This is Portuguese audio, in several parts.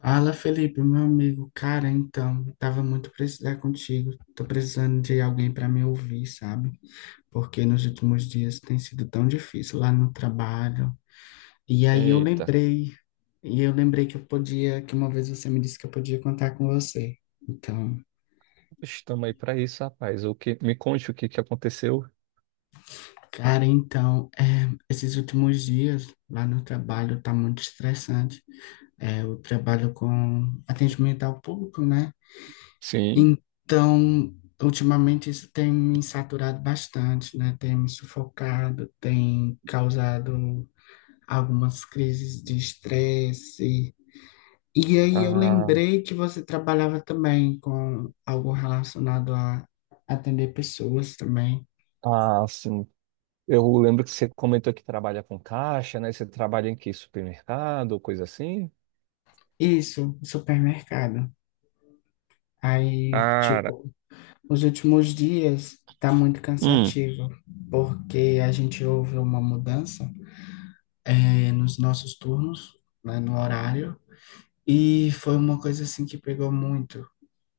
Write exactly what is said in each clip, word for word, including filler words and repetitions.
Fala, Felipe, meu amigo. Cara, então, tava muito precisando contigo. Tô precisando de alguém para me ouvir, sabe? Porque nos últimos dias tem sido tão difícil lá no trabalho. E aí eu Eita, lembrei, e eu lembrei que eu podia, que uma vez você me disse que eu podia contar com você. Então, estamos aí para isso, rapaz. O que, me conte o que que aconteceu? cara, então, é, esses últimos dias lá no trabalho tá muito estressante. É, eu trabalho com atendimento ao público, né? Sim. Então, ultimamente isso tem me saturado bastante, né? Tem me sufocado, tem causado algumas crises de estresse. E aí eu Ah, lembrei que você trabalhava também com algo relacionado a atender pessoas também. ah, sim. Eu lembro que você comentou que trabalha com caixa, né? Você trabalha em que supermercado, coisa assim? Isso, supermercado. Aí, Cara, tipo, os últimos dias tá muito hum, cansativo, porque a gente houve uma mudança é, nos nossos turnos, né, no horário, e foi uma coisa assim que pegou muito,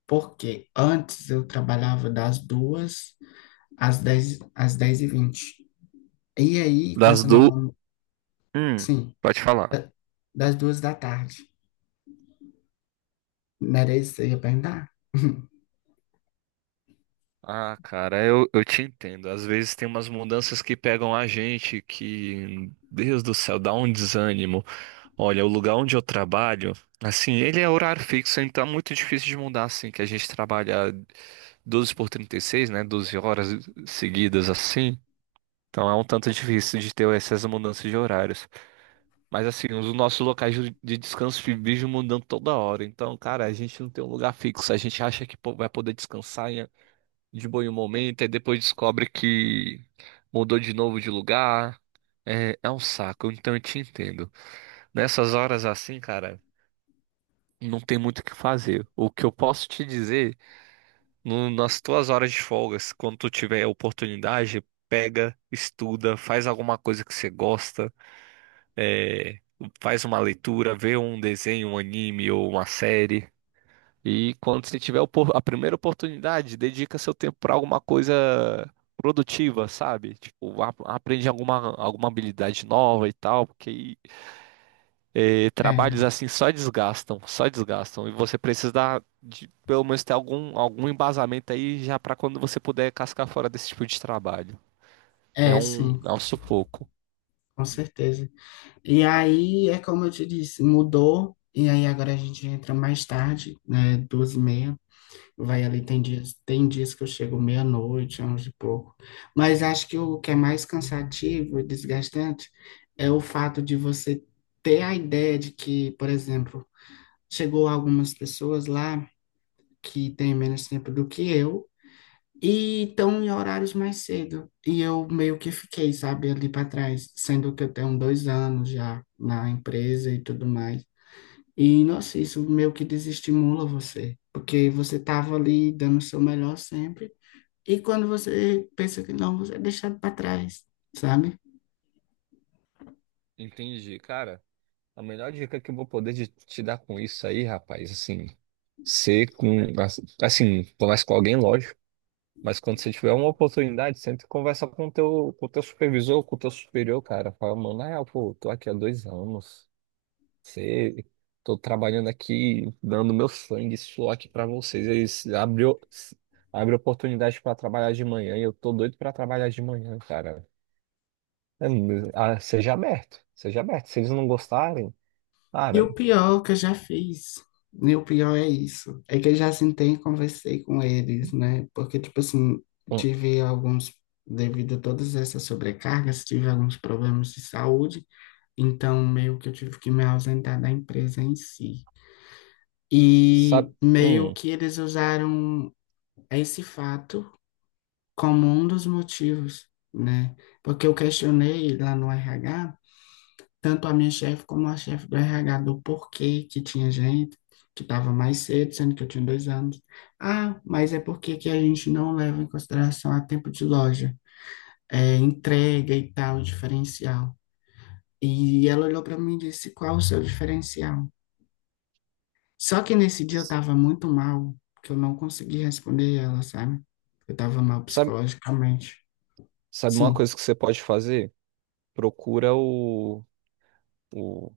porque antes eu trabalhava das duas às dez às dez e vinte, e aí com das essa nova, do. Hum, sim, Pode falar. da- das duas da tarde. Não era isso que você ia perguntar? Ah, cara, eu, eu te entendo. Às vezes tem umas mudanças que pegam a gente que, Deus do céu, dá um desânimo. Olha, o lugar onde eu trabalho, assim, ele é horário fixo, então é muito difícil de mudar, assim, que a gente trabalha doze por trinta e seis, né? Doze horas seguidas, assim. Então é um tanto difícil de ter essas mudanças de horários. Mas, assim, os nossos locais de de descanso vivem mudando toda hora. Então, cara, a gente não tem um lugar fixo. A gente acha que pô, vai poder descansar em- de bom em um momento, e depois descobre que mudou de novo de lugar. É, é um saco, então eu te entendo. Nessas horas assim, cara, não tem muito o que fazer. O que eu posso te dizer, no- nas tuas horas de folgas, quando tu tiver a oportunidade, pega, estuda, faz alguma coisa que você gosta, é, faz uma leitura, vê um desenho, um anime ou uma série. E quando você tiver a opor- a primeira oportunidade, dedica seu tempo para alguma coisa produtiva, sabe? Tipo, a- aprende alguma, alguma habilidade nova e tal, porque aí e trabalhos É, assim só desgastam, só desgastam. E você precisa dar de, pelo menos ter algum, algum embasamento aí já para quando você puder cascar fora desse tipo de trabalho. É é um, sim, é um sufoco. com Hum, certeza. E aí é como eu te disse, mudou, e aí agora a gente entra mais tarde, né, doze e meia. Vai ali, hum, tem dias, tem dias que eu chego meia-noite, onze e pouco. Mas acho que o que é mais cansativo e desgastante é o fato de você ter a ideia de que, por exemplo, chegou algumas pessoas lá que têm hum. menos tempo do que eu e estão em horários mais cedo. E eu meio que fiquei, sabe, ali para trás, sendo que eu tenho dois anos já na empresa e tudo mais. E, nossa, isso meio que desestimula você, porque você estava ali dando o seu melhor sempre, e quando você pensa que não, você é deixado para trás, sabe? Entendi, cara. A melhor dica que eu vou poder de- te dar com isso aí, rapaz, assim, ser com, assim, conversa com alguém, lógico, mas quando você tiver uma oportunidade, sempre conversa com o teu, com o teu supervisor, com o teu superior, cara. Fala, mano, na real, pô, tô aqui há dois anos. Você, tô trabalhando aqui, dando meu sangue, e suor aqui pra vocês. Eles abriu, abre oportunidade pra trabalhar de manhã e eu tô doido pra trabalhar de manhã, cara. É, mas, ah, seja aberto, seja aberto. Se eles não gostarem, E cara, o pior que eu já fiz, e o pior é isso, é que eu já sentei e conversei com eles, né? Porque, tipo assim, hum, tive alguns, devido a todas essas sobrecargas, tive alguns problemas de saúde, então meio que eu tive que me ausentar da empresa em si. sabe, E meio hum, que eles usaram esse fato como um dos motivos, né? Porque eu questionei lá no R H tanto a minha chefe como a chefe do R H do porquê que tinha gente que estava mais cedo, sendo que eu tinha dois anos. Ah, mas é porque que a gente não leva em consideração a tempo de loja, é, entrega e tal, diferencial. E ela olhou para mim e disse, qual o seu diferencial? Só que nesse dia eu estava muito mal, que eu não consegui responder ela, sabe? Eu estava mal sabe, psicologicamente. sabe uma Sim, coisa que você pode fazer? Procura o, o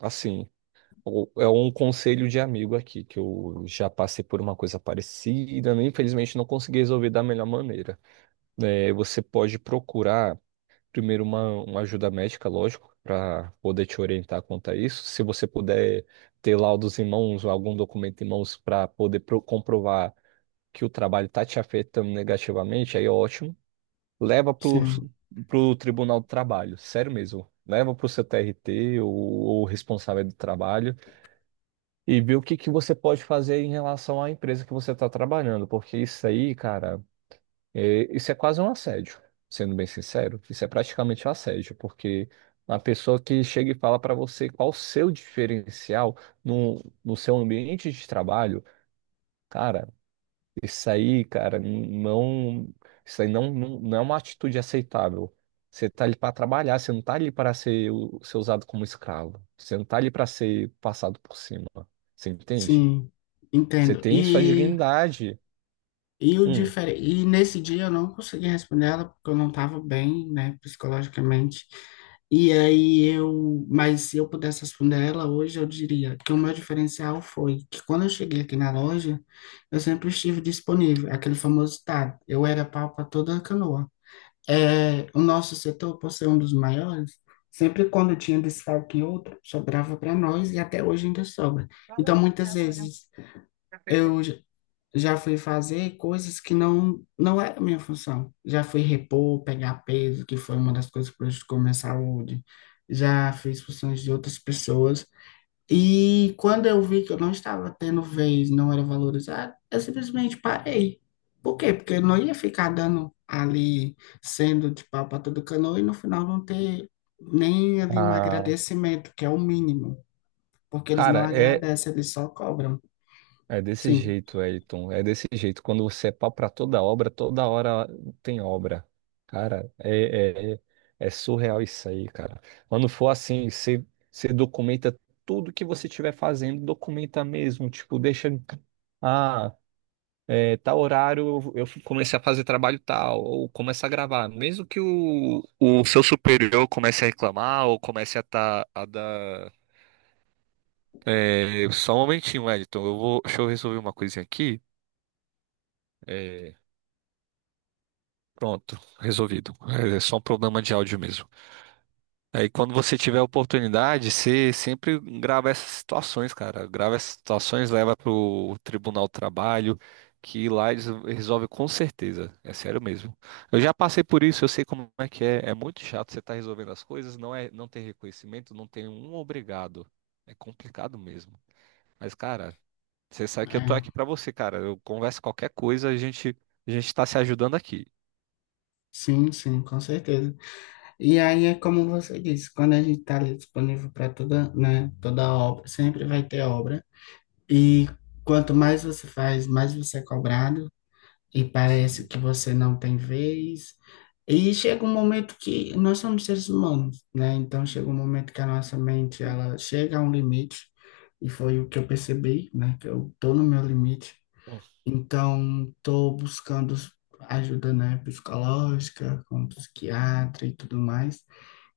assim, o- é um conselho de amigo aqui, que eu já passei por uma coisa parecida, né? Infelizmente não consegui resolver da melhor maneira. É, você pode procurar primeiro uma, uma ajuda médica, lógico, para poder te orientar quanto a isso. Se você puder ter laudos em mãos ou algum documento em mãos para poder pro- comprovar que o trabalho está te afetando negativamente, aí é ótimo. Leva para sim, o Tribunal do Trabalho, sério mesmo. Leva para o seu T R T ou, ou responsável do trabalho e vê o que, que você pode fazer em relação à empresa que você está trabalhando, porque isso aí, cara. É, isso é quase um assédio, sendo bem sincero. Isso é praticamente um assédio, porque uma pessoa que chega e fala para você qual o seu diferencial no, no seu ambiente de trabalho, cara, isso aí, cara, não, isso aí não, não, não é uma atitude aceitável. Você tá ali para trabalhar, você não tá ali para ser, o- ser usado como escravo. Você não tá ali para ser passado por cima. Você entende? sim, Você entendo. tem sua E dignidade. E, o Hum, difer... e nesse dia eu não consegui responder ela porque eu não estava bem, né, psicologicamente. E aí eu, mas se eu pudesse responder ela hoje, eu diria que o meu diferencial foi que quando eu cheguei aqui na loja, eu sempre estive disponível, aquele famoso ditado, eu era pau para toda canoa. É, o nosso setor, por ser um dos maiores, sempre quando tinha desfalque em outro, sobrava para nós, e até hoje ainda sobra. Então, muitas vezes eu já fui fazer coisas que não não era minha função. Já fui repor, pegar peso, que foi uma das coisas que prejudicou minha saúde. Já fiz funções de outras pessoas. E quando eu vi que eu não estava tendo vez, não era valorizado, eu simplesmente parei. Por quê? Porque eu não ia ficar dando ali, sendo de pau para todo canoa e no final não ter nem ali um ah, agradecimento, que é o mínimo, porque eles não Cara, é agradecem, eles só cobram. é desse Sim, jeito, Elton. É desse jeito. Quando você é pau pra toda obra, toda hora tem obra. Cara, é, é, é é surreal isso aí, cara. Quando for assim, você, você documenta tudo que você estiver fazendo, documenta mesmo. Tipo, deixa. Ah, é, tal horário eu eu comecei a fazer trabalho tal, ou começa a gravar. Mesmo que o, o seu superior comece a reclamar, ou comece a, tá, a dar. É, só um momentinho, Elton. Eu vou, deixa eu resolver uma coisinha aqui. É, pronto, resolvido. É só um problema de áudio mesmo. Aí quando você tiver a oportunidade, você sempre grava essas situações, cara. Grava essas situações, leva pro Tribunal do Trabalho, que lá eles resolvem com certeza. É sério mesmo. Eu já passei por isso, eu sei como é que é. É muito chato você estar resolvendo as coisas, não é, não tem reconhecimento, não tem um obrigado. É complicado mesmo. Mas, cara, você sabe que eu tô é, aqui pra você, cara. Eu converso qualquer coisa, a gente, a gente tá se ajudando aqui. sim, sim, com certeza. E aí é como você disse, quando a gente está ali disponível para toda, né, toda obra, sempre vai ter obra. E quanto mais você faz, mais você é cobrado, e parece Sim. que você não tem vez. E chega um momento que nós somos seres humanos, né? Então chega um momento que a nossa mente, ela chega a um limite, e foi o que eu percebi, né? Que eu tô no meu limite. Então, estou buscando ajuda, né, psicológica, com psiquiatra e tudo mais.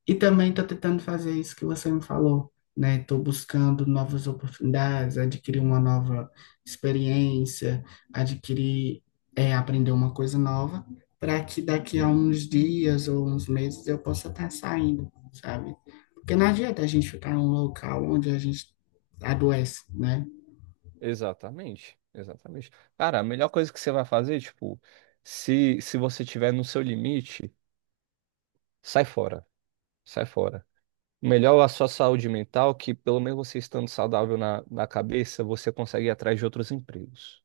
E também estou tentando fazer isso que você me falou, né? Estou buscando novas oportunidades, adquirir uma nova experiência, adquirir, é, aprender uma coisa nova, para que daqui a Sim, uns dias ou uns meses eu possa estar saindo, sabe? Porque não adianta a gente ficar em um local onde a gente adoece, né? exatamente, exatamente. Cara, a melhor coisa que você vai fazer, tipo, se, se você tiver no seu limite, sai fora, sai fora. Melhor a sua saúde mental, que pelo menos você estando saudável na, na cabeça, você consegue ir atrás de outros empregos.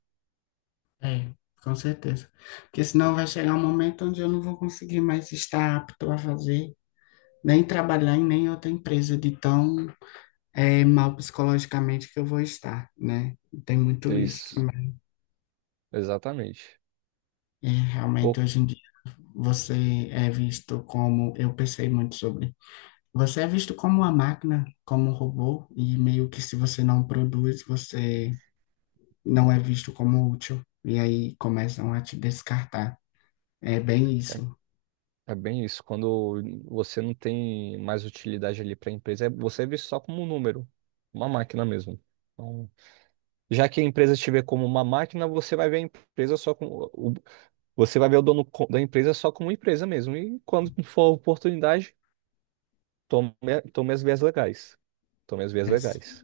É, com certeza. Porque senão vai chegar um momento onde eu não vou conseguir mais estar apto a fazer, nem trabalhar em nem outra empresa de tão eh, mal psicologicamente que eu vou estar, né? Tem muito isso Isso, também. exatamente. E realmente Pô, hoje em dia você é visto como, eu pensei muito sobre, você é visto como uma máquina, como um robô, e meio que se você não produz, você não é visto como útil. E aí começam a te descartar. É bem é, isso. é bem isso. Quando você não tem mais utilidade ali para a empresa, é- você é visto só como um número, uma máquina mesmo. Então, já que a empresa te vê como uma máquina, você vai ver a empresa só com. Você vai ver o dono co- da empresa só como empresa mesmo. E quando for a oportunidade, tome, tome as vias legais. Tome as vias Né? legais.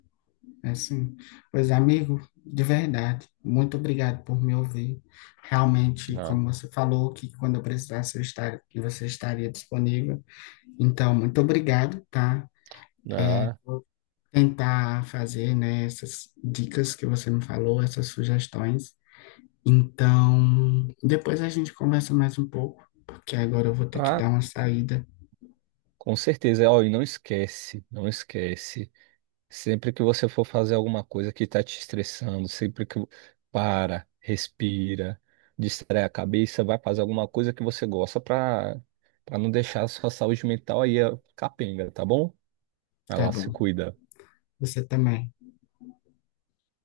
Assim, pois amigo, de verdade, muito obrigado por me ouvir. Realmente, Ah, como você falou, que quando eu precisasse eu estar, que você estaria disponível. Então, muito obrigado, tá? ah, Tentar fazer, né, essas dicas que você me falou, essas sugestões. Então, depois a gente conversa mais um pouco, porque agora eu vou ter que ah, dar uma saída, com certeza. Ó, e não esquece, não esquece. Sempre que você for fazer alguma coisa que está te estressando, sempre que para, respira, distrai a cabeça, vai fazer alguma coisa que você gosta para para não deixar a sua saúde mental aí ó, capenga, tá bom? Vai tá lá, se bom? cuida. Você também.